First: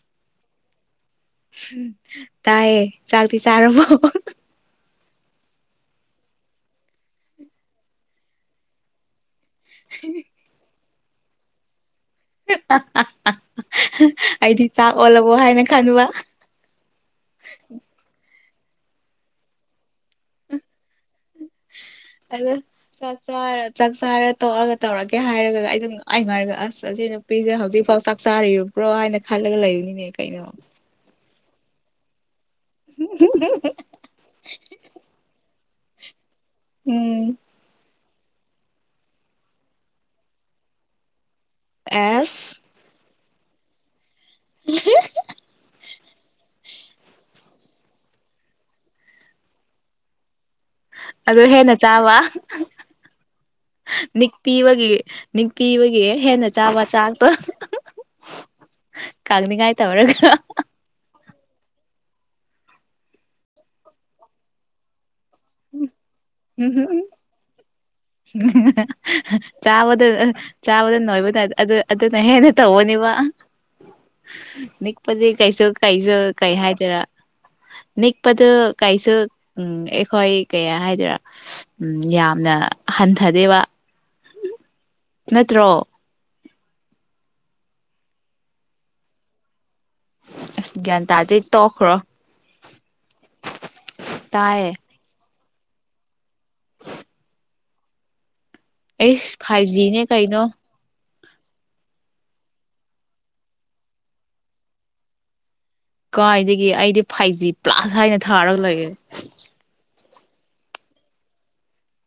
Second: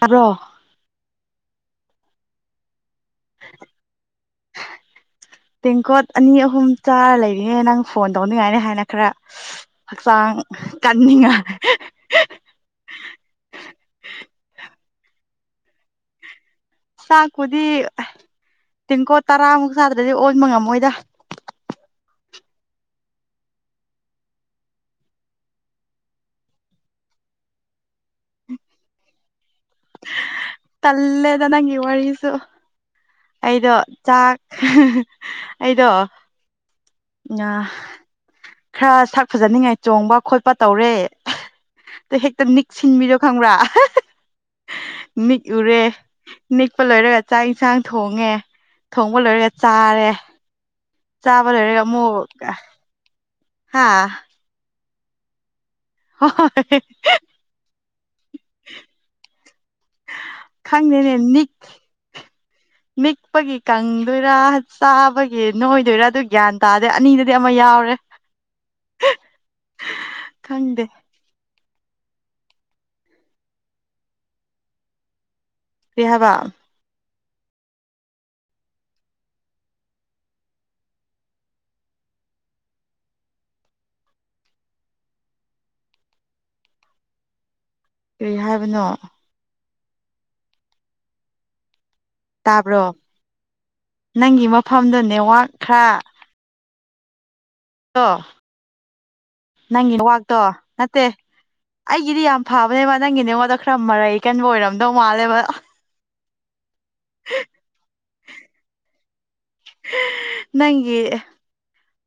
ꯇꯥꯕ꯭ꯔꯣ ꯇꯥꯏꯌꯦ ꯆꯥꯛꯇꯤ ꯆꯥꯔꯕꯣ ꯇꯦꯡꯀꯣꯠ ꯑꯅꯤ ꯑꯍꯨꯝ ꯆꯥꯔ ꯂꯩꯔꯤꯉꯦ ꯅꯪ ꯐꯣꯟ ꯇꯧꯅꯤꯡꯉꯥꯏꯅꯤ ꯍꯥꯏꯅ ꯈꯔ ꯍꯛꯆꯥꯡ ꯀꯟꯅꯤꯡꯉꯥꯏ ꯍꯥꯍꯥꯍꯤ ꯑꯩꯗꯤ ꯆꯥꯛ ꯑꯣꯜꯂꯕꯣ ꯍꯥꯏꯅ ꯈꯟꯕ ꯆꯥꯛꯄꯨꯗꯤ ꯇꯦꯡꯀꯣꯠ ꯑ ꯇꯔꯥꯃꯨꯛ ꯆꯥꯗ꯭ꯔꯗꯤ ꯑꯣꯟꯕ ꯉꯝꯃꯣꯏꯗ [inaudible] ꯆꯥꯛ ꯆꯔ ꯆꯥꯛ ꯆꯥꯔ ꯇꯣꯛꯑꯒ ꯇꯧꯔꯒꯦ ꯍꯥꯏꯔꯒ ꯑꯩ [unintelligible] ꯑꯁ ꯑꯁꯤꯅ ꯅꯨꯄꯤꯁꯦ ꯍꯧꯖꯤꯛꯐꯥꯎ ꯆꯥꯛ ꯆꯥꯔꯤꯕ꯭ꯔꯣ ꯍꯥꯏꯅ ꯈꯜꯂꯒ ꯂꯩꯕꯅꯤꯅꯦ ꯀꯩꯅꯣ ꯇꯜꯂꯦꯗ ꯅꯪꯒꯤ ꯋꯥꯔꯤꯁꯨ ꯑꯩꯗꯣ ꯆꯥꯛ ꯑꯩꯗꯣ ꯎꯝ ꯈꯔ ꯁꯛ ꯐꯖꯅꯤꯉꯥꯏ ꯆꯣꯡꯕ ꯈꯣꯠꯄ ꯇꯧꯔꯦ ꯍꯦꯛꯇ ꯑꯦꯁ ꯅꯤꯛꯁꯤꯟꯕꯤꯗꯣ ꯈꯪꯕ꯭ꯔꯥ ꯅꯤꯛꯎꯔꯦ ꯅꯤꯛꯄ ꯂꯣꯏꯔꯒ ꯆꯥꯛ ꯌꯦꯟꯁꯥꯡ ꯊꯣꯡꯉꯦ ꯊꯣꯡꯕ ꯂꯣꯏꯔꯒ ꯆꯥꯔꯦ ꯑꯗꯣ ꯆꯥꯕ ꯍꯦꯟꯅ ꯂꯣꯏꯔꯒ ꯆꯥꯕ ꯑꯃꯨꯛ ꯍꯥ ꯅꯤꯛꯄꯤꯕꯒꯤ ꯅꯤꯛꯄꯤꯕꯒꯤ ꯍꯦꯟꯅ ꯍꯣꯏ ꯆꯥꯕ ꯆꯥꯛꯇꯣ ꯀꯡꯅꯤꯉꯥꯏ ꯇꯧꯔꯒ ꯈꯪꯗꯦꯅꯦ ꯅꯤꯛ ꯅꯤꯛꯄꯒꯤ ꯀꯪꯗꯣꯏꯔꯥ ꯆꯥꯕꯒꯤ ꯅꯣꯏꯗꯣꯏꯔꯥ ꯑꯗꯨ ꯒ꯭ꯌꯥꯟ ꯇꯥꯗꯦ ꯑꯅꯤꯗꯗꯤ ꯑꯃ ꯌꯥꯎꯔꯦ ꯆꯥꯕꯗ ꯈꯪꯗꯦ ꯆꯥꯕꯗ ꯅꯣꯏꯕ ꯑꯗꯨ ꯑꯗꯨꯅ ꯍꯦꯟꯅ ꯇꯧꯕꯅꯦꯕ ꯅꯤꯛꯄꯗꯤ ꯀꯩꯁꯨ ꯀꯔꯤ ꯀꯩꯁꯨ ꯍꯥꯏꯕ ꯀꯩ ꯍꯥꯏ ꯔ ꯅꯤꯛꯄꯗꯨ ꯀꯩꯁꯨ ꯎꯝ ꯍꯣꯏ ꯀꯩ ꯍꯥꯏꯗꯣꯏꯔꯥ ꯎꯝ ꯌꯥꯝꯅ ꯍꯟꯊꯗꯦꯕ ꯅꯠꯇ꯭ꯔꯣ ꯀꯔꯤ ꯍꯥꯏꯕꯅꯣ ꯑꯁ ꯒ꯭ꯌꯥꯟ ꯇꯥꯗꯦ ꯇꯣꯛꯈ꯭ꯔꯣ ꯇꯥꯕ꯭ꯔꯣ ꯅꯪꯒꯤ ꯇꯥꯏꯌꯦ ꯃꯐꯝꯗꯣ ꯅꯦꯋꯥꯛ ꯈꯔ [unintelligible] ꯑꯩꯁ ꯐꯥꯏꯚ ꯅꯪꯒꯤ ꯖꯤꯅꯦ ꯅꯦꯠꯋꯥꯛꯇꯣ ꯀꯩꯅꯣ ꯅꯠꯇꯦ ꯑꯩꯒꯤꯗꯤ ꯌꯥꯝ ꯐꯕꯅꯦꯕ ꯅꯪꯒꯤ ꯅꯦꯠꯋꯥꯔꯛꯇꯣ ꯈꯔ ꯃꯔꯩ ꯀꯟꯕ ꯑꯣꯏꯔꯝꯗꯧ ꯃꯥꯜꯂꯦꯕ ꯀꯥꯏꯗꯒꯤ ꯑꯩꯗꯤ ꯐꯥꯏꯚ ꯖꯤ ꯄ꯭ꯂꯥꯁ ꯍꯥꯏꯅ ꯊꯥꯔꯒ ꯂꯩꯑꯦ ꯅꯪꯒꯤ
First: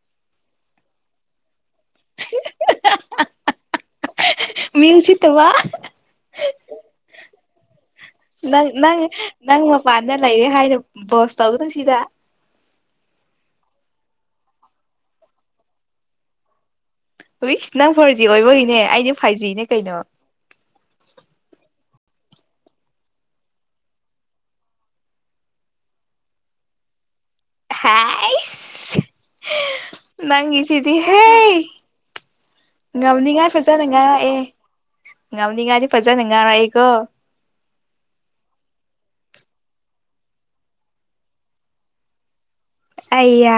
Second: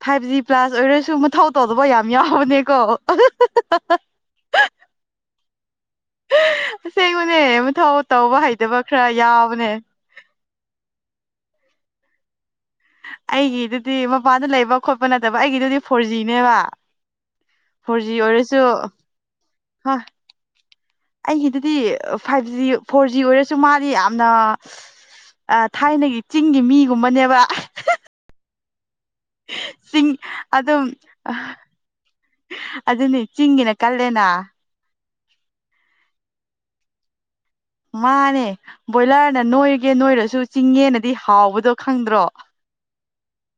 ꯐꯥꯏꯚ ꯖꯤ ꯄ꯭ꯂꯥꯁ ꯑꯣꯏꯔꯁꯨ ꯃꯊꯧ ꯇꯧꯗꯕ ꯌꯥꯝ ꯌꯥꯎꯕꯅꯤꯀꯣ ꯃꯤꯡ ꯁꯤꯠꯇꯕ ꯑꯁꯦꯡꯕꯅꯦ ꯃꯨꯊꯧ ꯇꯧꯕ ꯅꯪ ꯍꯩꯇꯕ ꯅꯪ ꯈꯔ ꯅꯪ ꯌꯥꯎꯕꯅꯦ ꯃꯄꯥꯟꯗ ꯂꯩꯔꯦ ꯍꯥꯏꯅ ꯕꯣꯁ ꯇꯧꯅꯨꯁꯤꯗ ꯑꯩꯒꯤꯗꯨꯗꯤ ꯃꯄꯥꯟꯗ ꯂꯩꯕ ꯈꯣꯠꯄ ꯅꯠꯇꯕ ꯑꯩꯒꯤꯗꯨꯗꯤ ꯐꯣꯔ ꯖꯤꯅꯦꯕ ꯑꯨꯏꯁ ꯅꯪ ꯐꯣꯔ ꯖꯤ ꯑꯣꯏꯕꯒꯤꯅꯦ ꯑꯩꯗꯤ ꯐꯥꯏꯚ ꯖꯤꯅꯦ ꯍꯣꯏ ꯀꯩꯅꯣ ꯑꯩꯒꯤꯗꯨꯗꯤ ꯐꯥꯏꯚ ꯖꯤ ꯐꯣꯔ ꯖꯤ ꯑꯣꯏꯔꯁꯨ ꯃꯥꯗꯤ ꯌꯥꯝꯅ ꯑ ꯊꯥꯏꯅꯒꯤ ꯆꯤꯡꯒꯤ ꯃꯤꯒꯨꯝꯕꯅꯦꯕ ꯍꯥꯏꯁ ꯆꯤꯡ ꯑꯗꯨꯝ ꯅꯪꯪꯒꯤꯁꯤꯗꯤ ꯍꯦ ꯑꯗꯨꯅꯤ ꯉꯝꯅꯤꯉꯥꯏ ꯆꯤꯡꯒꯤꯅ ꯐꯖꯅ ꯀꯜꯂꯦꯅ ꯉꯥꯏꯔꯛꯑꯦ ꯉꯝꯅꯤꯡꯉꯥꯏꯗꯤ ꯐꯖꯅ ꯉꯥꯏꯔꯛꯑꯦꯀꯣ ꯃꯥꯅꯦ ꯕꯣꯏꯂꯔꯅ ꯅꯣꯏꯔꯒꯦ ꯅꯣꯏꯔꯁꯨ ꯆꯤꯡꯉꯦꯅꯗꯤ ꯍꯥꯎꯕꯗꯣ ꯈꯪꯗ꯭ꯔꯣ ꯑꯩꯌꯥ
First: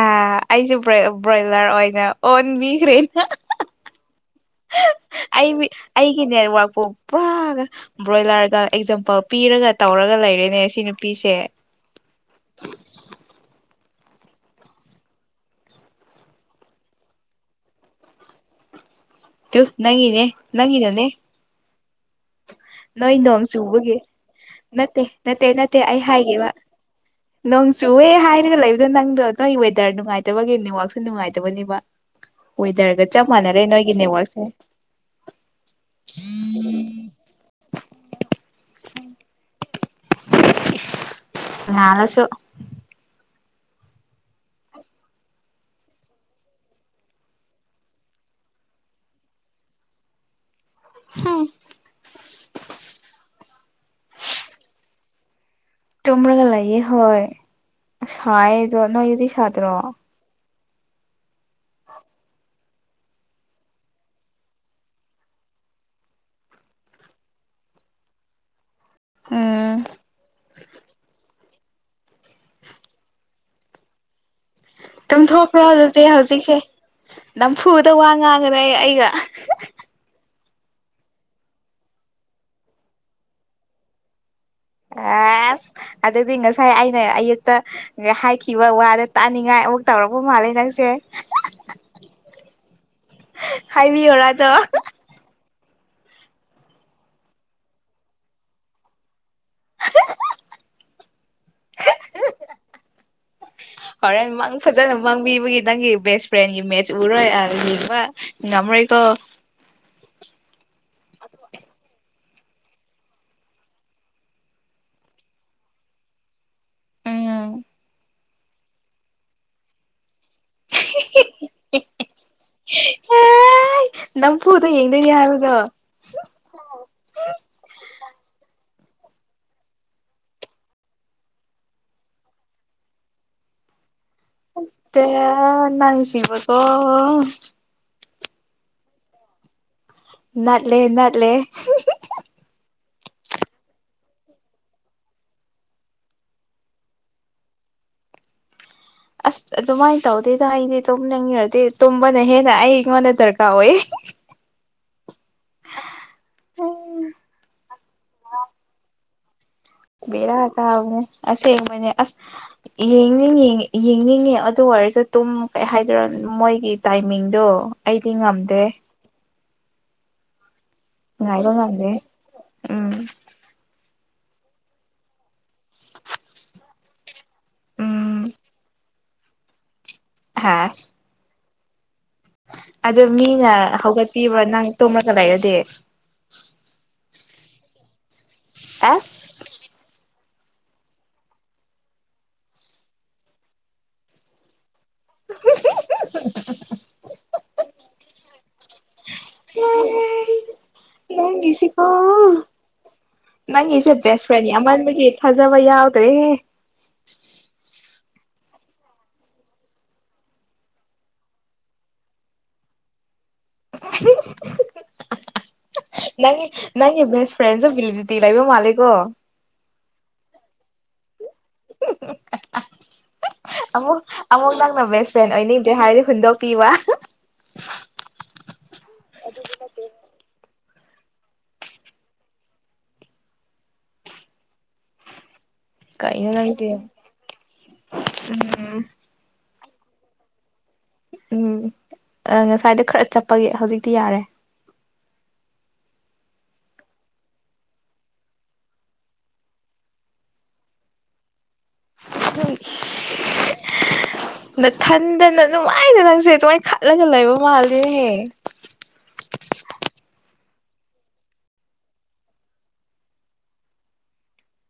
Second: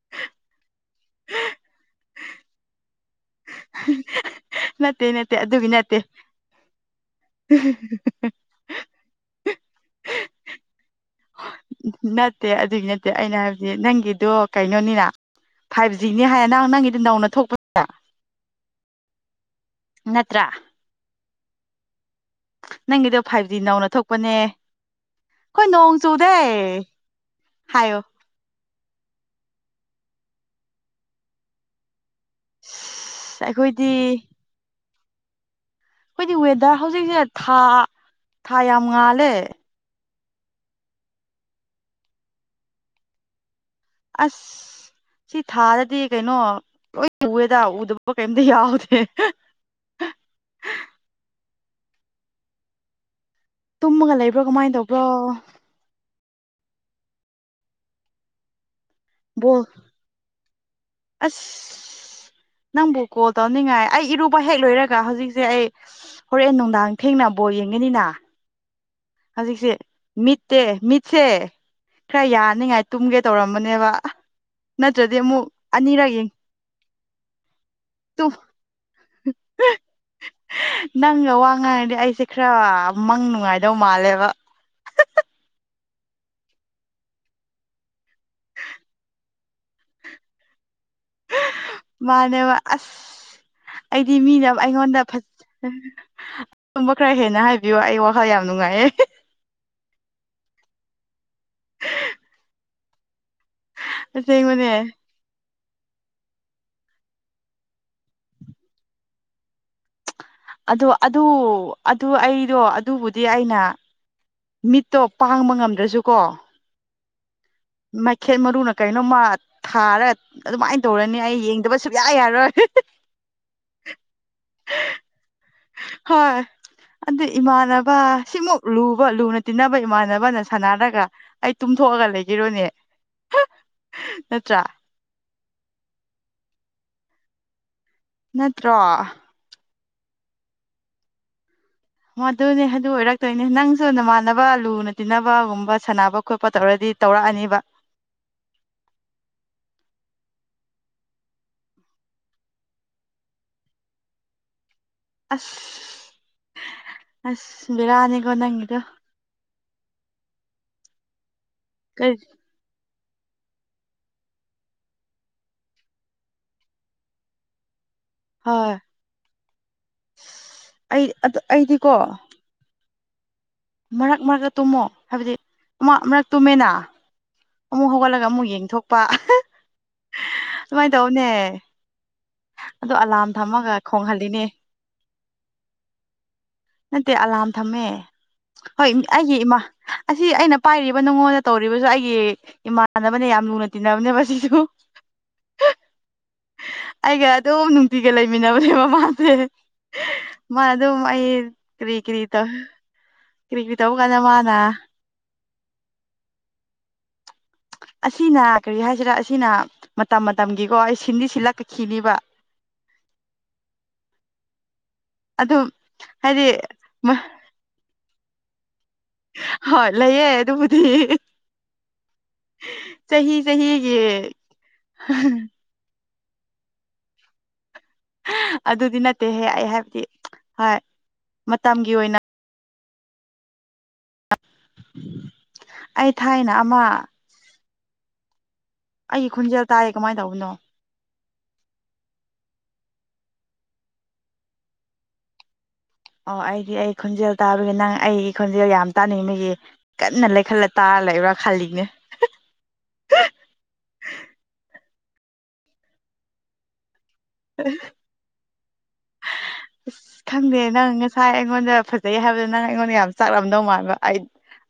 ꯑꯩꯁꯦ ꯕ꯭ꯔꯣꯏ ꯕ꯭ꯔꯣꯏꯂꯔ ꯑꯣꯏꯅ ꯑꯣꯟꯕꯤꯈ꯭ꯔꯦꯅ ꯅꯠꯇꯦ ꯅꯠꯇꯦ ꯑꯗꯨꯒꯤ ꯑꯩ ꯅꯠꯇꯦ ꯑꯩꯒꯤ ꯅꯦꯠꯋꯔꯥꯛꯛꯄꯨ ꯄꯨꯔꯥ ꯕ꯭ꯔꯣꯏꯂꯔ ꯔꯒ ꯑꯦꯛꯖꯥꯝꯄꯜ ꯄꯤꯔꯒ ꯇꯧꯔꯒ ꯂꯩꯔꯦꯅꯦ ꯁꯤ ꯅꯨꯄꯤꯁꯦ ꯅꯠꯇꯦ ꯑꯗꯨꯒꯤ ꯅꯠꯇꯦ ꯑꯩꯅ ꯍꯥꯏꯕꯗꯤ ꯅꯪꯒꯤꯗꯣ ꯀꯩꯅꯣꯅꯤꯅ ꯐꯥꯏꯚ ꯖꯤꯅꯤ ꯍꯥꯏꯌꯦ ꯅꯪ ꯅꯪꯒꯤꯗꯤ ꯅꯧꯅ ꯊꯣꯛꯄ ꯇꯨ ꯅꯪꯉꯅꯦ ꯅꯠꯇ꯭ꯔꯥ ꯅꯪꯅꯅꯦ ꯅꯣꯏ ꯅꯪꯒꯤꯗꯣ ꯅꯣꯡ ꯐꯥꯏꯚ ꯖꯤ ꯅꯧꯅ ꯆꯨꯕꯒꯤ ꯊꯣꯛꯄꯅꯦ ꯑꯩꯈꯣꯏ ꯅꯠꯇꯦ ꯅꯠꯇꯦ ꯅꯠꯇꯦ ꯅꯣꯡ ꯑꯩ ꯆꯨꯗꯦ ꯍꯥꯏꯒꯦꯕ ꯅꯣꯡ ꯍꯥꯏꯌꯣ ꯆꯨꯑꯦ ꯍꯥꯏꯅꯒ ꯂꯩꯕꯗꯣ ꯅꯪꯗꯣ ꯅꯣꯏ ꯋꯦꯗꯔ ꯅꯨꯡꯉꯥꯏꯇꯕꯒꯤ ꯅꯦꯠꯋꯥꯛꯁꯨ ꯅꯨꯡꯉꯥꯏꯇꯕꯅꯤꯕ ꯋꯦꯗꯔꯒ ꯆꯞ ꯑꯁ ꯃꯥꯟꯅꯔꯦ ꯅꯣꯏ ꯑꯩꯈꯣꯏꯗꯤ ꯁꯦ ꯑꯩꯈꯣꯏꯗꯤ ꯋꯦꯗꯔ ꯍꯧꯖꯤꯛꯁꯦ ꯊꯥ ꯊꯥ ꯌꯥꯝ ꯉꯥꯜꯂꯦ ꯅꯂ ꯆꯣ ꯑꯁ ꯁꯤ ꯊꯥꯗꯗꯤ ꯀꯩꯅꯣ ꯂꯣꯏ ꯎꯋꯦꯗ ꯎꯗꯕ ꯀꯩꯝꯇ ꯌꯥꯎꯗꯦ ꯍꯥꯝ ꯇꯨꯝꯃꯒ ꯂꯩꯕ꯭ꯔꯣ ꯀꯃꯥꯏꯅ ꯇꯧꯕ꯭ꯔꯣ ꯆꯨꯝ꯭ꯔꯒ ꯂꯩꯌꯦ ꯍꯣꯏ ꯁꯥꯏꯗꯣ ꯅꯣꯏꯒꯤꯗꯤ ꯕꯣꯜ ꯁꯥꯗ꯭ꯔꯣ ꯑꯁ ꯅꯪꯕꯨ ꯀꯣꯜ ꯇꯧꯅꯤꯡꯉꯥꯏ ꯑꯩ ꯏꯔꯨꯕ ꯍꯦꯛ ꯂꯣꯏꯔꯒ ꯍꯧꯖꯤꯛꯁꯦ ꯑꯩ ꯍꯣꯔꯦꯟ ꯅꯨꯡꯗꯥꯡ ꯊꯦꯡꯅꯕꯣ ꯌꯦꯡꯒꯅꯤꯅ ꯍꯧꯖꯤꯛꯁꯦ ꯎꯝ ꯃꯤꯠꯇꯦ ꯃꯤꯠꯁꯦ ꯈꯔ ꯌꯥꯅꯤꯉꯥꯏ ꯇꯨꯝꯒꯦ ꯇꯧꯔꯝꯕꯅꯦꯕ ꯅꯠꯇ꯭ꯔꯗꯤ ꯑꯃꯨꯛ ꯇꯝꯊꯣꯛꯄ꯭ꯔꯣ ꯑꯗꯨꯗꯤ ꯑꯅꯤꯔꯛ ꯌꯦꯡ ꯍꯧꯖꯤꯛꯁꯦ ꯅꯝꯐꯨꯗ ꯋꯥ ꯉꯥꯡꯒꯗ꯭ꯔꯦ ꯑꯩꯒ ꯅꯪꯒ ꯋꯥ ꯉꯥꯡꯉꯗꯤ ꯑꯩꯁꯦ ꯈꯔ ꯃꯪ ꯅꯨꯡꯉꯥꯏꯗꯧ ꯃꯥꯜꯂꯦꯕ ꯑꯁ ꯑꯗꯨꯗꯤ ꯉꯁꯥꯏ ꯑꯩꯅ ꯑꯌꯨꯛꯇ ꯍꯥꯏꯈꯤꯕ ꯋꯥꯗ ꯇꯥꯅꯤꯡꯉꯥꯏ ꯑꯃꯨꯛ ꯇꯧꯔꯛꯄ ꯃꯥꯜꯂꯦ ꯅꯪꯁꯦ ꯃꯥꯅꯦꯕ ꯑꯁ ꯑꯩꯗꯤ ꯍꯥꯏꯕꯤꯌꯣꯔꯥ ꯑꯗꯣ ꯃꯤꯅ ꯑꯩꯉꯣꯟꯗ ꯐꯖ ꯑꯗꯨꯝꯕ ꯈꯔ ꯍꯦꯟꯅ ꯍꯥꯏꯕꯤꯌꯨ ꯑꯩ ꯋꯥꯈꯜ ꯌꯥꯝ ꯅꯨꯡꯉꯥꯏꯌꯦꯦ ꯍꯣꯔꯦꯟ ꯃꯥꯡ ꯑꯁꯦꯡꯕꯅꯦ ꯐꯖꯅ ꯃꯥꯡꯕꯤꯕꯒꯤ ꯅꯪꯒꯤ ꯕꯦꯁ ꯐ꯭ꯔꯦꯟꯒꯤ ꯃꯦꯠꯆ ꯎꯔꯣꯏ ꯑ ꯌꯦꯡꯕ ꯉꯝꯔꯣꯏꯀꯣ ꯑꯗ ꯑꯗ ꯑꯗꯨ ꯑꯩꯗꯣ ꯑꯗꯨꯕꯨꯗꯤ ꯑꯩꯅ ꯃꯤꯠꯇꯣ ꯄꯥꯡꯕ ꯉꯝꯗ꯭ꯔꯁꯨꯀꯣ ꯎꯝ ꯃꯥꯏꯈꯦꯠ ꯃꯔꯨꯅ ꯀꯩꯅꯣ ꯃꯥꯠ ꯊꯥꯔꯒ ꯑꯗꯨꯃꯥꯏꯅ ꯇꯧꯔꯅꯤ ꯑꯩ ꯌꯦꯡꯗꯕ ꯁꯨꯛꯌꯥ ꯌꯥꯔꯣꯏ ꯍ ꯅꯝ ꯄꯨꯔꯗ ꯌꯦꯡꯗ ꯌꯥꯔꯗꯣ ꯍꯣꯏ ꯑꯗꯨ ꯏꯃꯥꯟꯅꯕ ꯁꯤꯃꯨꯛ ꯂꯨꯕ ꯂꯨꯅ ꯇꯤꯟꯅꯕ ꯏꯃꯥꯟꯅꯕꯅ ꯁꯥꯟꯅꯔꯒ ꯑꯩ ꯇꯨꯝꯊꯣꯛꯑꯒ ꯂꯩꯈꯤꯔꯣꯅꯦ ꯅꯠꯇ꯭ꯔꯥ ꯇ ꯅ ꯁꯤꯕꯀꯣ ꯅꯠꯇ꯭ꯔꯣ ꯅꯅꯥꯠꯂꯦ ꯅꯅꯥꯠꯂꯦ ꯑꯗꯨꯅꯦ ꯑꯗꯨ ꯑꯣꯏꯔꯛꯇꯣꯏꯅꯦ ꯅꯪꯁꯨ ꯅꯃꯥꯟꯅꯕ ꯂꯨꯅ ꯇꯤꯟꯅꯕꯒꯨꯝꯕ ꯁꯥꯟꯅꯕ ꯈꯣꯠꯄ ꯇꯧꯔꯗꯤ ꯇꯧꯔꯛꯑꯅꯤꯕ ꯑꯁ ꯑꯗꯨꯃꯥꯏꯅ ꯇꯧꯗꯦꯗ ꯑꯩꯗꯤ ꯇꯨꯝꯅꯤꯡꯉꯔꯗꯤ ꯇꯨꯝꯕꯅ ꯍꯦꯟꯅ ꯑꯩꯉꯣꯟꯗ ꯗꯔꯀꯥꯔ ꯑꯣꯏ ꯑꯁ ꯑꯁ ꯕꯤꯔꯅꯤꯒ ꯅꯪꯗ ꯕꯦꯔ ꯀꯕꯅꯦ ꯑꯁꯦꯡꯕꯅꯦ ꯀꯩ ꯑꯁ ꯌꯦꯡꯅꯤꯡ ꯌꯦꯡꯅꯤꯡꯉꯦ ꯑꯗꯨ ꯑꯣꯏꯔꯁꯨ ꯇꯨꯝ ꯀꯩ ꯍꯥꯏꯗꯣꯏꯔꯣ ꯃꯣꯏꯒꯤ ꯇꯥꯏꯃꯤꯡꯗꯣ ꯑꯩꯗꯤ ꯉꯝꯗꯦ ꯍꯣꯏ [unintelligible] ꯉꯥꯏꯕ ꯑꯩꯗꯤꯀꯣ ꯉꯗꯦ ꯎꯝ ꯃꯔꯛ ꯃꯔꯛꯇ ꯇꯨꯝꯃꯣ ꯍꯥꯏꯕꯗꯤ ꯃꯛ ꯃꯔꯛ ꯇꯨꯝꯃꯦꯅ ꯑꯃꯨꯛ ꯍꯧꯒꯠꯂꯒ ꯎꯝ ꯑꯃꯨꯛ ꯌꯦꯡꯊꯣꯛꯄ ꯍꯥꯁ ꯑꯗꯨꯃꯥꯏꯅ ꯇꯧꯅꯦ ꯑꯗꯣ ꯑꯗ ꯑꯂꯥꯔꯝ ꯃꯤꯅ ꯊꯝꯃꯒ ꯍꯧꯒꯠꯄꯤꯕ꯭ꯔꯥ ꯈꯣꯡꯍꯜꯂꯤꯅꯦ ꯅꯪ ꯇꯣꯝꯂꯒ ꯂꯩꯔꯗꯤ ꯅꯠꯇꯦ ꯑꯂꯥꯝ ꯊꯝꯃꯦ ꯍꯣꯏ ꯑꯩꯒꯤ ꯑꯁ ꯏꯃꯥ ꯑꯁꯤ ꯑꯩꯅ ꯄꯥꯏꯔꯤꯕ ꯅꯨꯡꯉꯣꯟꯗ ꯇꯧꯔꯤꯕꯁꯨ ꯑꯩꯒꯤ ꯏꯃꯥꯟꯅꯕꯅꯦ ꯌꯥꯝ ꯂꯨꯅ ꯇꯤꯟꯅꯕꯅꯦ ꯁꯤꯁꯨ ꯑꯩꯒ ꯑꯗꯨꯝ ꯅꯨꯡꯇꯤꯒ ꯂꯩꯃꯤꯟꯅꯕꯅꯦ ꯃꯃꯥꯁꯦ ꯃꯥ ꯑꯗꯨ ꯑꯩ ꯀꯔꯤ ꯀꯔꯤ ꯇ ꯅꯪ ꯑꯩꯁꯦ ꯕꯦꯁ ꯐ꯭ꯔꯦꯟꯅꯤ ꯑꯃꯕꯒꯤ ꯊꯥꯖꯕ ꯌꯥꯎꯗ꯭ꯔꯦ ꯑꯁꯤꯅ ꯀꯔꯤ ꯍꯥꯏꯁꯤꯔꯥ ꯑꯁꯤꯅ ꯃꯇꯝ ꯃꯇꯝꯒꯤꯀꯣ ꯑꯩ ꯁꯤꯟꯗꯤꯁꯤ ꯂꯥꯛꯈꯤꯅꯤꯕ [unintelligible] ꯑꯗꯨ ꯅꯪ ꯅꯪꯒꯤ ꯐ꯭ꯔꯦꯟꯁ ꯑꯣꯐꯤꯜꯗꯇꯤ ꯏꯂ ꯏꯕꯣ ꯃꯥꯂꯒꯣ ꯍꯣꯢ ꯂꯩꯌꯦ ꯑꯗꯨꯕꯨꯗꯤ ꯆꯍꯤ ꯆꯍꯤꯒꯤ ꯑꯃꯨꯛ ꯑꯃꯨꯛ ꯅꯪꯅ ꯕꯦꯁ ꯐ꯭ꯔꯦꯟ ꯑꯣꯏꯅꯤ ꯀꯦ ꯍꯥꯏꯗꯤ ꯍꯨꯟꯗꯣꯛꯄꯤꯕ ꯑꯗꯨꯗꯤ ꯅꯠꯇꯦꯍꯦ ꯑꯩ ꯍꯥꯏꯕꯗꯤ ꯍꯣꯏ ꯃꯇꯝꯒꯤ ꯑꯣꯏꯅ ꯑꯩ ꯀꯩꯅꯣ ꯊꯥꯏꯅ ꯅꯪꯁꯦ ꯑꯃ [unintelligible] ꯑꯩꯒꯤ ꯈꯣꯟꯖꯦꯜ ꯇꯥꯌꯦ ꯀꯃꯥꯏꯅ ꯇꯧꯕꯅꯣ ꯎꯝ ꯉꯁꯥꯏꯗꯣ ꯈꯔ ꯆꯠꯄꯒꯤ ꯍꯧꯖꯤꯛꯇꯤ ꯌꯥꯔꯦ ꯑꯣ ꯑꯩꯗꯤ ꯑꯩ ꯈꯣꯟꯖꯦꯜ ꯇꯥꯕꯒꯤ ꯅꯪ ꯑꯩꯒꯤ ꯈꯣꯟꯖꯦꯜ ꯌꯥꯝ ꯇꯥꯅꯤꯡꯕꯒꯤ ꯀꯟꯅ ꯂꯩꯈꯠꯂ ꯇꯥꯔ ꯂꯩꯕ꯭ꯔꯥ ꯈꯜꯂꯤꯅꯦ [unintelligible] ꯅ ꯊꯟꯗꯅ ꯅꯨꯡꯉꯥꯏꯅ ꯅꯪꯁꯦ ꯑꯗꯨꯃꯥꯏꯅ ꯈꯠꯂꯒ ꯂꯩꯕ ꯃꯥꯜꯂꯦꯍꯦ [inaudible] [inaudible] ꯑꯁ ꯈꯪꯗꯦ ꯅꯪ ꯉꯁꯥꯏ ꯑꯩꯉꯣꯟꯗ ꯐꯖꯩ ꯍꯥꯏꯕꯗꯣ ꯅꯪ ꯑꯩꯉꯣꯟꯗ ꯌꯥꯝ ꯆꯥꯛꯂꯝꯝꯗꯧ ꯃꯥꯟꯕ ꯑꯩ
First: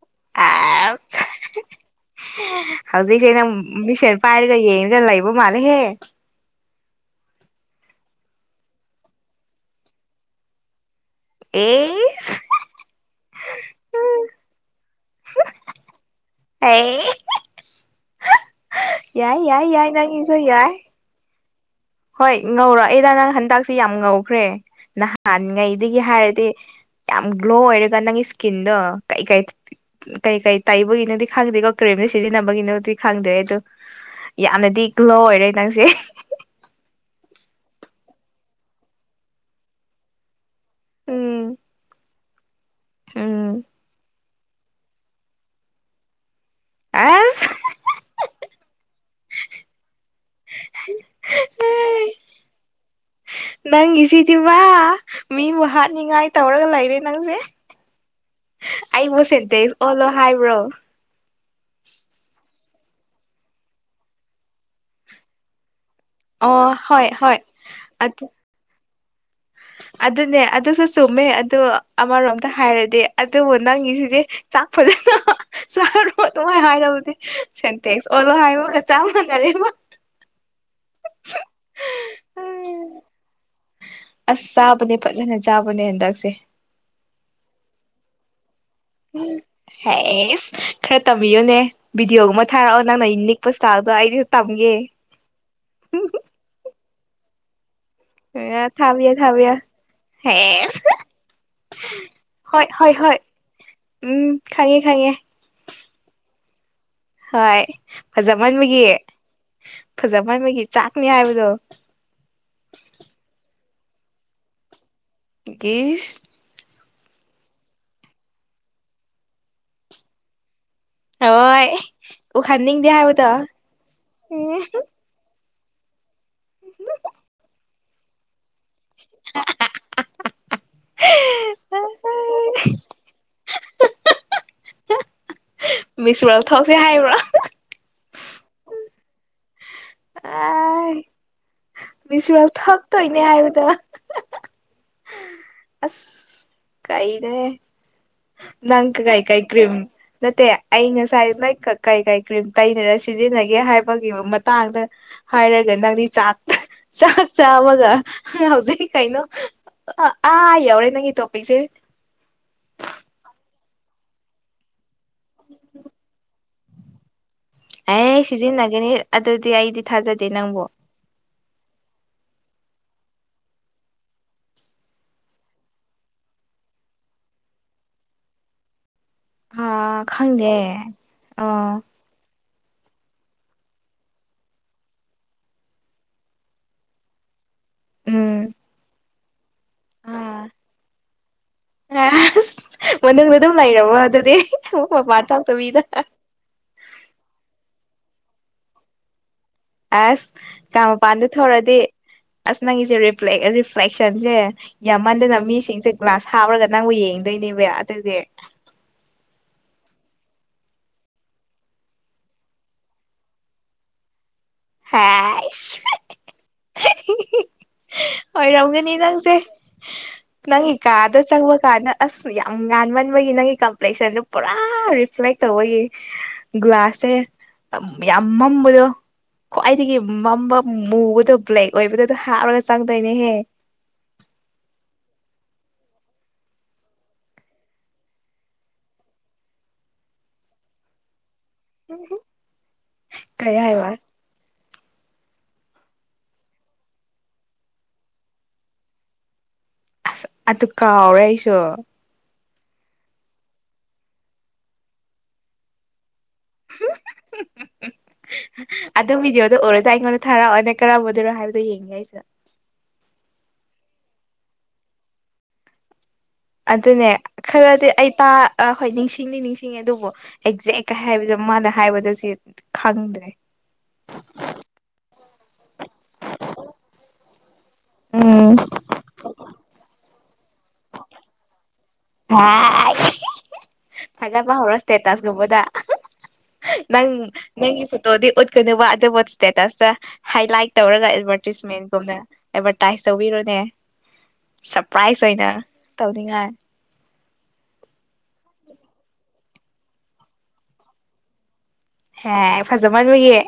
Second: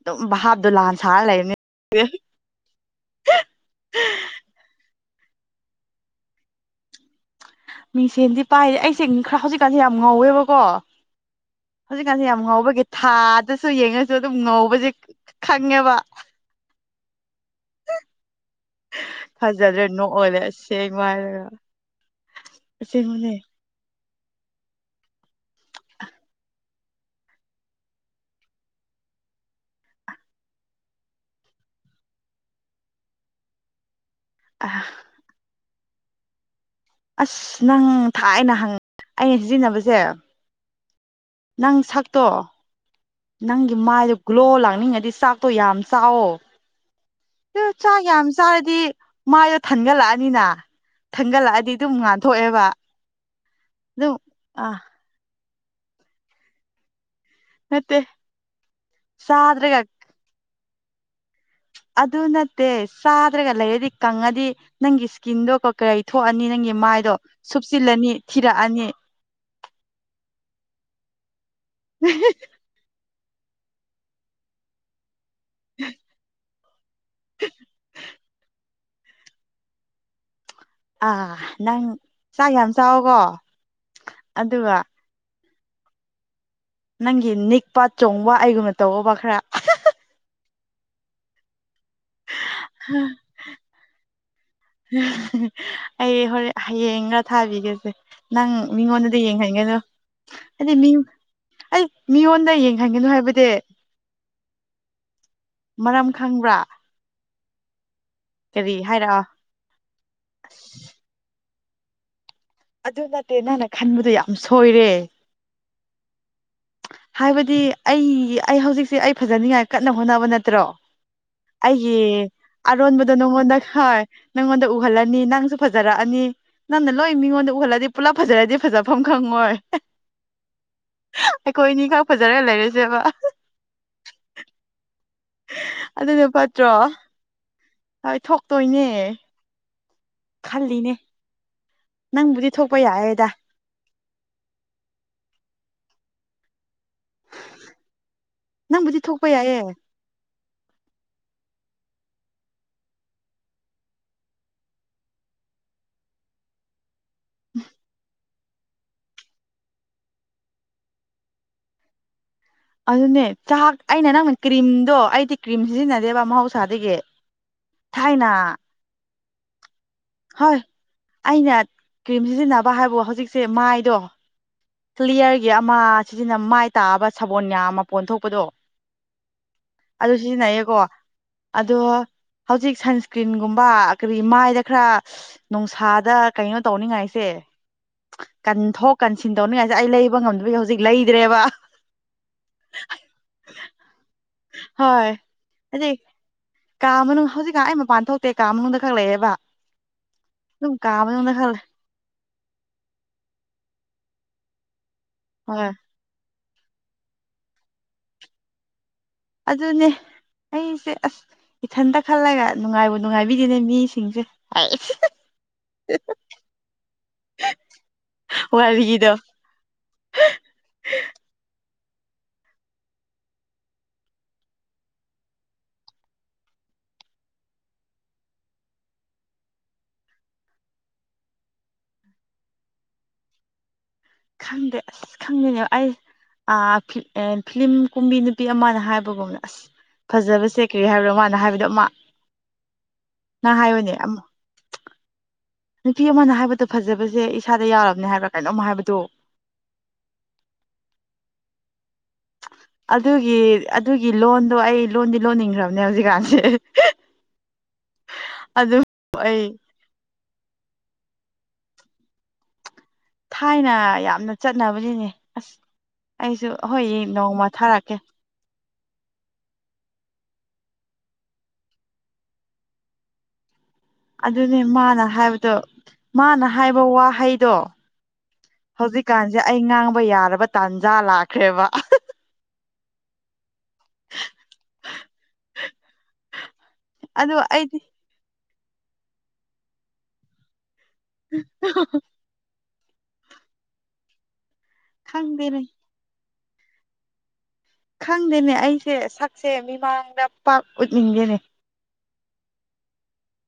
ꯑꯗꯨꯝ ꯚꯥꯞ ꯗꯣꯂꯥꯟ ꯑꯁ ꯁꯥꯔꯒ ꯂꯩꯔꯝꯅꯤ ꯍꯧꯖꯤꯛꯁꯦ ꯅꯪ ꯃꯤꯁꯟ ꯄꯥꯏꯔꯒ ꯌꯦꯡꯅꯒ ꯂꯩꯕ ꯃꯥꯜꯂꯦꯍꯦ ꯃꯤꯡꯁꯦꯟꯗꯤ ꯄꯥꯏꯔꯤ ꯑꯩꯁꯦ ꯈꯔ ꯍꯧꯖꯤꯛꯀꯥꯟꯁꯦ ꯌꯥꯝ ꯉꯧꯋꯦꯕꯀꯣ ꯍꯧꯖꯤꯛ ꯑꯦꯁ ꯀꯥꯟꯁꯤ ꯌꯥꯝ ꯉꯧꯕꯒꯤ ꯊꯥꯗꯁꯨ ꯌꯦꯡꯉꯁꯨ ꯑꯗꯨꯝ ꯉꯧꯕꯁꯦ ꯈꯪꯉꯦꯕ ꯑꯩ ꯌꯥꯏ ꯌꯥꯏ ꯊꯖꯗ꯭ꯔꯦ ꯌꯥꯏ ꯅꯣꯛ ꯑꯥꯒ ꯅꯪꯒꯤꯁꯨ ꯂꯩꯔꯦ ꯌꯥꯏ ꯑꯁꯦꯡꯕ ꯍꯥꯏꯔꯒ ꯍꯣꯏ ꯉꯧꯔꯣ ꯏꯇꯥ ꯅꯪ ꯑꯁꯦꯡꯕꯅꯦ ꯍꯟꯗꯛꯁꯤ ꯌꯥꯝ ꯉꯧꯈ꯭ꯔꯦ ꯅꯍꯥꯟꯉꯩꯗꯒꯤ ꯍꯥꯏꯔꯗꯤ ꯌꯥꯝ ꯒ꯭ꯂꯣ ꯑꯣꯏꯔꯒ ꯅꯪꯒꯤ ꯏꯁꯀꯤꯟꯗꯣ ꯀꯩ ꯀꯩ ꯀꯩ ꯀꯩ ꯇꯩꯕꯒꯤꯅꯣꯗꯤ ꯈꯪꯗꯦꯀꯣ ꯀ꯭ꯔꯤꯝ ꯁꯤꯖꯤꯟꯅꯕꯒꯤꯅꯣꯗꯤ ꯈꯪꯗꯦ ꯑꯗꯨ ꯌꯥꯝꯅꯗꯤ ꯒ꯭ꯂꯣ ꯑꯣꯏꯔꯦ ꯅꯪꯁꯦ ꯑꯁ ꯅꯪ ꯊꯥꯏꯅ ꯍꯪ ꯑꯩꯅ ꯁꯤꯖꯤꯟꯅꯕꯁꯦ ꯎꯝ ꯅꯪ ꯁꯛ ꯇꯣ ꯎꯝ ꯅꯪꯒꯤ ꯃꯥꯏꯗꯣ ꯒ꯭ꯂꯣ ꯂꯥꯛꯅꯤꯡꯉꯗꯤ ꯆꯥꯛꯇꯣ ꯌꯥꯝ ꯆꯥꯎꯋꯣ ꯑꯁ ꯆꯥꯛ ꯌꯥꯝ ꯆꯥꯔꯗꯤ ꯃꯥꯏꯗꯣ ꯊꯟꯒꯠꯂꯛꯑꯅꯤꯅ ꯊꯟꯒꯠꯂꯛꯑꯗꯤ ꯑꯗꯨꯝ ꯉꯥꯟꯊꯣꯛꯑꯦꯕ ꯑꯗꯨꯝ ꯅꯪꯒꯤꯁꯤꯗꯤꯚ ꯑꯥ ꯃꯤꯕꯨ ꯍꯥꯠꯅꯤꯉꯥꯏ ꯇꯧꯔꯒ ꯂꯩꯔꯦ ꯅꯪꯁꯦ ꯅꯠꯇꯦ ꯑꯩꯕꯨ ꯁꯦꯠꯇꯦꯛ ꯆꯥꯗ꯭ꯔꯒ ꯑꯣꯜꯂꯣ ꯍꯥꯏꯕ꯭ꯔꯣ ꯑꯗꯨ ꯅꯠꯇꯦ ꯆꯥꯗ꯭ꯔꯒ ꯂꯩꯗꯔꯥꯗꯤ ꯀꯪꯉꯗꯤ ꯅꯪꯒꯤ ꯏꯁꯀꯤꯟꯗꯣ ꯊꯣꯛꯑꯅꯤ ꯅꯪꯒꯤ ꯑꯣ ꯍꯣꯏ ꯃꯥꯏꯗꯣ ꯍꯣꯏ ꯁꯨꯞꯆꯤꯜꯂꯅꯤ ꯑꯗꯨ ꯊꯤꯔꯛꯑꯅꯤ ꯑꯗꯨꯅꯦ ꯑꯗꯨꯁꯨ ꯆꯨꯝꯃꯦ ꯑꯗꯨ ꯑꯃꯔꯣꯝꯗ ꯍꯥꯏꯔꯗꯤ ꯑꯗꯨꯕꯨ ꯅꯪꯒꯤꯁꯤꯗꯤ ꯆꯥꯛ ꯐꯖꯅ ꯆꯥꯔꯣ ꯑꯗꯨꯉꯥꯏ ꯍꯥꯏꯔꯕꯗꯤ ꯁꯦꯟꯇꯦꯛꯁ ꯑꯣꯜꯂꯣ ꯍꯥꯏꯕꯒ ꯆꯞ ꯃꯥꯟꯅꯔꯦꯕ ꯑꯥ ꯅꯪ ꯆꯥꯛ ꯌꯥꯝ ꯆꯥꯎꯀꯣ ꯑꯁ ꯑꯗꯨꯒ ꯆꯥꯕꯅꯦ ꯐꯖꯅ ꯆꯥꯕꯅꯦ ꯍꯟꯗꯛꯁꯦ ꯅꯪꯒꯤ ꯅꯤꯛꯄ ꯆꯣꯡꯕ ꯑꯩꯒꯨꯝꯅ ꯇꯧꯕ ꯈꯔ ꯑꯦ ꯑꯦꯁ ꯈꯔ ꯇꯝꯕꯤꯌꯨꯅꯦ ꯚꯗꯤꯑꯣꯒꯨꯝꯕ ꯊꯥꯔꯛꯑꯣ ꯅꯪꯅ ꯁꯥꯕꯗꯣ ꯑꯩꯗꯤ ꯇꯝꯒꯦ ꯑꯩ ꯍꯣꯔꯦꯟ ꯍꯌꯦꯡꯒ ꯊꯥꯕꯤꯒꯦꯁꯦ ꯅꯪ ꯊꯥꯕꯤꯌꯣ ꯃꯤꯉꯣꯟꯗꯗꯤ ꯊꯥꯕꯤꯌꯣ ꯌꯦꯡꯍꯟꯒꯅꯨ ꯍꯥꯏꯗꯤ ꯍꯦꯁ ꯃꯤ ꯑꯩ ꯃꯤꯉꯣꯟꯗ ꯍꯣꯏ ꯍꯣꯏ ꯌꯦꯡꯍꯟꯒꯅꯨ ꯍꯣꯏ ꯍꯥꯏꯕꯗꯤ ꯎꯝ ꯈꯪꯉꯦ ꯈꯪꯉꯦ ꯃꯔꯝ ꯈꯪꯕ꯭ꯔꯥ ꯍꯣꯏ ꯀꯔꯤ ꯐꯖꯃꯟꯕꯒꯤ ꯍꯥꯏꯔꯛꯑꯣ ꯐꯖꯃꯟꯕꯒꯤ ꯆꯥꯛꯅꯤ ꯍꯥꯏꯕꯗꯣ ꯑꯗꯨ ꯅꯠꯇꯦ ꯅꯪꯅ ꯈꯟꯕꯗꯣ ꯌꯥꯝ ꯁꯣꯏꯔꯦ ꯏꯁ ꯍꯥꯏꯕꯗꯤ ꯑꯩ ꯑꯩ ꯍꯧꯖꯤꯛꯁꯦ ꯑꯩ ꯐꯖꯅꯤꯡꯉꯥꯏ ꯀꯟꯅ ꯍꯣꯠꯅꯕ ꯅꯠꯇ꯭ꯔꯣ ꯍꯣꯏ ꯑꯩꯒꯤ ꯎꯍꯟꯅꯤꯡꯗꯦ ꯑꯔꯣꯟꯕꯗꯣ ꯍꯥꯏꯕꯗꯣ ꯅꯪꯉꯣꯟꯗ ꯍꯣꯏ ꯅꯪꯉꯣꯟꯗ ꯎꯍꯜꯂꯒ ꯅꯪꯁꯨ ꯐꯖꯔꯛꯑꯅꯤ ꯅꯪꯅ ꯂꯣꯏ ꯃꯤꯉꯣꯟꯗ ꯎꯍꯜꯂꯗꯤ ꯄꯨꯂꯞ ꯐꯖꯔꯗꯤ ꯐꯖꯕ ꯃꯐꯝ ꯈꯪꯉꯣꯏ ꯑꯩꯈꯣꯏ ꯏꯅꯤꯈꯛ ꯐꯖꯔ ꯂꯩꯔꯁꯦꯕ ꯑꯗꯨꯅ ꯃꯤꯁꯋꯣ꯭ꯔꯜ ꯐꯠꯇ꯭ꯔꯣ ꯊꯣꯛꯁꯦ ꯍꯥꯏꯕ꯭ꯔꯣ ꯍꯣꯏ ꯊꯣꯛꯇꯣꯏꯅꯦ ꯈꯜꯂꯤꯅꯦ ꯅꯪꯕꯨꯗꯤ ꯃꯤꯁꯋꯣ꯭ꯔꯜ ꯊꯣꯛꯄ ꯊꯛꯇꯣꯏꯅꯦ ꯌꯥꯏꯌꯦꯗ ꯍꯥꯏꯕꯗ ꯑꯁ ꯀꯥꯏꯅꯣꯍꯦ ꯅꯪꯕꯨꯗꯤ ꯅꯪꯀ ꯊꯣꯛꯄ ꯀꯥꯏ-ꯀꯥꯏ ꯌꯥꯏꯌꯦ ꯀ꯭ꯔꯤꯝ ꯅꯠꯇꯦ ꯑꯩ ꯉꯁꯥꯏ ꯀꯩ ꯀꯩ ꯀ꯭ꯔꯤꯝ ꯇꯩꯅꯅ ꯁꯤꯖꯤꯟꯅꯒꯦ ꯍꯥꯏꯕꯒꯤ ꯃꯇꯥꯡꯗ ꯍꯥꯏꯔꯒ ꯅꯪꯗꯤ ꯆꯥꯛ ꯆꯥꯛ ꯆꯥꯃꯒ ꯍꯧꯖꯤꯛ ꯀꯩꯅꯣ ꯑꯥ ꯌꯥꯎꯔꯦ ꯅꯪꯒꯤ ꯇꯣꯄꯤꯛꯁꯦ ꯑꯗꯨꯅꯦ ꯆꯥꯛ ꯑꯩꯅ ꯅꯪꯅ ꯀ꯭ꯔꯤꯝꯗꯣ ꯑꯩꯗꯤ ꯀ꯭ꯔꯤꯝ ꯁꯤꯖꯤꯟꯅꯗꯦꯕ ꯃꯍꯧꯁꯥꯗꯒꯤ ꯑꯦ ꯊꯥꯏꯅ ꯁꯤꯖꯤꯟꯅꯒꯅꯤ ꯑꯗꯨꯗꯤ ꯑꯩꯗꯤ ꯊꯥꯖꯗꯦ ꯍꯣꯏ ꯅꯪꯕꯨ ꯑꯩꯅ ꯀ꯭ꯔꯤꯝ ꯁꯤꯖꯤꯟꯅꯕ ꯍꯥꯏꯕ ꯍꯧꯖꯤꯛꯁꯦ ꯃꯥꯏꯗꯣ ꯀ꯭ꯂꯤꯌꯥꯂꯤꯌꯥꯔꯒꯤ ꯑꯃ ꯁꯤꯖꯤꯅ ꯃꯥꯏ ꯇꯥꯛꯑꯕ ꯁꯥꯕꯣꯟ ꯃꯌꯥꯝ ꯑꯃ ꯄꯣꯟꯊꯣꯛꯄꯗꯣ ꯑ ꯑꯗꯨ ꯈꯪꯗꯦ ꯁꯤꯖꯤꯟꯅꯩꯌꯦꯀꯣ ꯑꯗꯣ ꯑꯣ ꯍꯧꯖꯤꯛ ꯁꯟꯁꯀ꯭ꯔꯤꯟꯒꯨꯝꯕ ꯀꯔꯤ ꯃꯥꯏꯗ ꯈꯔ ꯅꯨꯡꯁꯥꯗ ꯀꯩꯅꯣ ꯇꯧꯅꯤꯡꯉꯥꯏꯁꯦ ꯎꯝ ꯀꯟꯊꯣꯛ ꯀꯟꯁꯤꯟ ꯇꯧꯅꯤꯡꯉꯥꯏꯁꯦ ꯑꯩ ꯑ ꯂꯩꯕ ꯉꯝꯗꯕꯁ ꯍꯧꯖꯤꯛ ꯂꯩꯗ꯭ꯔꯦꯕ ꯑꯁ ꯃꯅꯨꯡꯗ ꯑꯗꯨꯝ ꯂꯩꯔꯕꯣ ꯑꯗꯨꯗꯤ ꯍꯣꯏ ꯃꯄꯥꯟ ꯊꯣꯛꯇꯕꯤꯗ ꯍꯧꯖꯤꯛ ꯀꯥ ꯃꯅꯨꯡ ꯍꯧꯖꯤꯛꯀ ꯑꯩ ꯃꯄꯥꯟ ꯊꯣꯛꯇꯦ ꯀꯥ ꯃꯅꯨꯡꯗ ꯈꯛ ꯂꯩꯑꯦꯕ ꯑꯁ ꯀ ꯃꯄꯥꯟꯗ ꯊꯣꯔꯗꯤ ꯑꯁ ꯅꯪꯒꯤꯁꯦ ꯔꯤꯐ꯭ꯂꯦꯛꯁꯟꯁꯦ ꯌꯥꯝꯃꯟꯗꯅ ꯍꯣꯏ ꯃꯤꯁꯤꯡꯁꯦ ꯒ꯭ꯂꯥꯁ ꯍꯥꯞꯔꯒ ꯅꯪꯕꯨ ꯌꯦꯡꯗꯣꯏꯅꯦꯕ ꯑꯗꯨꯗꯤ ꯑꯗꯨꯅꯦ ꯑꯩꯁꯦ ꯑꯁ ꯏꯊꯟꯇ ꯈꯜꯂꯒ ꯅꯨꯡꯉꯥꯏꯕ ꯅꯨꯡꯉꯥꯏꯕꯤꯔꯤꯅꯦ ꯃꯤꯁꯤꯡꯁꯦ ꯍꯥꯏꯁ ꯍꯥꯏꯁ ꯑꯣꯏꯔꯝꯒꯅꯤ ꯅꯪꯁꯦ ꯅꯪꯒꯤ ꯀꯥꯗ ꯆꯪꯕ ꯀꯥꯟꯗ ꯑꯁ ꯌꯥꯝ ꯉꯥꯟꯃꯟꯕꯒꯤ ꯅꯪꯒꯤ ꯀꯝꯄ꯭ꯂꯦꯛꯁꯟꯗꯨ ꯄꯨꯔꯥ ꯔꯤꯐ꯭ꯂꯦꯛ ꯇꯧꯕꯒꯤ ꯒ꯭ꯂꯥꯁꯁꯦ ꯌꯥꯝ ꯃꯝꯕꯗꯣ ꯈ꯭ꯋꯥꯏꯗꯒꯤ ꯃꯝꯕ ꯃꯨꯕꯗꯣ ꯕ꯭ꯂꯦꯛ ꯑꯣꯏꯕꯗ ꯑꯗꯨ ꯍꯥꯞꯂꯒ ꯆꯪꯗꯣꯏꯅꯦꯍꯦ ꯈꯪꯗꯦ ꯑꯁ ꯈꯪꯗꯅꯦ ꯑꯩ ꯐꯤꯂꯤꯂꯝ ꯀꯨꯝꯕꯤ ꯅꯨꯄꯤ ꯑꯃꯅ ꯍꯥꯏꯕꯒꯨꯝꯅ ꯑꯁ ꯐꯖꯕꯁꯦ ꯀꯔꯤ ꯍꯥꯏꯕ꯭ꯔꯣ ꯃꯥꯅ ꯍꯥꯏꯕꯗꯣ ꯑꯃ ꯀꯩ ꯅꯪ ꯍꯥꯏꯕ ꯍꯥꯏꯌꯅꯦ ꯅꯨꯄꯤ ꯑꯃꯅ ꯍꯥꯏꯕꯗꯣ ꯐꯖꯕꯁꯦ ꯏꯁꯥꯗ ꯌꯥꯎꯔꯕꯅꯦ ꯍꯥꯏꯕ꯭ꯔꯥ ꯀꯩꯅꯅꯣꯝꯃ ꯍꯥꯏꯕꯗꯣ ꯑꯁ ꯑꯗꯨ ꯀꯥꯎꯔꯦ ꯑꯩꯁꯨ ꯑꯗꯨꯒꯤ ꯑꯗꯨꯒꯤ ꯂꯣꯟꯗꯣ ꯑꯩ ꯂꯣꯟꯗꯤ ꯂꯣꯟꯅꯤꯡꯈ꯭ꯔꯕꯅꯦ ꯍꯧꯖꯤꯛꯀꯥꯟꯁꯦ ꯑꯗꯨ ꯑꯗꯣ ꯑꯩ ꯕꯤꯗꯤꯑꯣꯗ ꯑꯣꯏꯔ ꯑꯗ ꯑꯩꯉꯣꯟꯗ ꯊꯥꯔꯛꯑꯣꯏ ꯀꯔꯝꯕ ꯑꯣꯏꯗꯅꯣ ꯍꯥꯏꯕꯗꯣ ꯌꯦꯡꯉꯦ ꯑꯩꯁꯦ ꯊꯥꯏꯅ ꯌꯥꯝꯅ ꯆꯠꯅꯕꯅꯤꯅꯦ ꯑꯁ ꯑꯩꯁꯨ ꯍꯣꯏ ꯑꯗꯨꯅꯦ ꯅꯣꯡꯃ ꯈꯔꯗꯤ ꯊꯥꯔꯛꯀꯦ ꯑꯩ ꯇ ꯑꯥ ꯍꯣꯏ ꯅꯤꯡꯁꯤꯡꯅꯤ ꯅꯤꯡꯁꯤꯡꯉ ꯑꯗꯨꯕꯨ ꯑꯦꯛꯖꯦꯛ ꯀꯩ ꯍꯥꯏꯕꯗꯣ ꯃꯥꯅ ꯍꯥꯏꯕꯗꯁꯨ ꯈꯪꯗ꯭ꯔꯦ [inaudible] ꯑꯗꯨꯅꯦ ꯃꯥꯅ ꯍꯥꯏꯕꯗꯣ ꯃꯥꯅ ꯍꯥꯏꯕ ꯋꯥꯍꯩꯗꯣ ꯎꯝ ꯍꯧꯖꯤꯛꯀꯥꯟꯁꯦ ꯑꯩ ꯉꯥꯡꯕ ꯌꯥꯔꯕ ꯇꯥꯟꯖꯥ ꯂꯥꯛꯈ꯭ꯔꯦꯕ ꯍꯥ ꯊꯒꯄꯥ ꯍꯔꯣ ꯁꯇꯦꯇꯁꯒꯕꯗ ꯅꯪ ꯑꯗꯣ ꯅꯪ ꯑꯩꯗꯤ ꯐ ꯣꯗꯤ ꯎꯠꯀꯕ ꯑꯗꯨꯕꯨ ꯏꯁꯇꯦꯇꯁꯇ ꯍꯥꯏ ꯂꯥꯏꯠ ꯇꯧꯔꯒ ꯑꯦꯗꯚꯔꯇꯤꯁꯃꯦꯟꯒꯨꯝꯅ ꯑꯦꯚꯔꯇꯥꯏꯁ ꯇꯧꯕꯤꯔꯣꯅꯦ ꯁꯔꯄ꯭ꯔꯥꯏꯁ ꯑꯣꯏꯅ ꯈꯪꯗꯦꯅꯦ ꯇꯧꯅꯤꯡꯉꯥꯏ ꯈꯪꯗꯦꯅꯦ ꯑꯩꯁꯦ ꯁꯛꯁꯦ ꯃꯤꯃꯥꯡꯗ ꯄꯥꯛ ꯎꯠꯅꯤꯡꯗꯦꯅꯦ ꯍꯦ ꯐꯖꯕꯒꯤ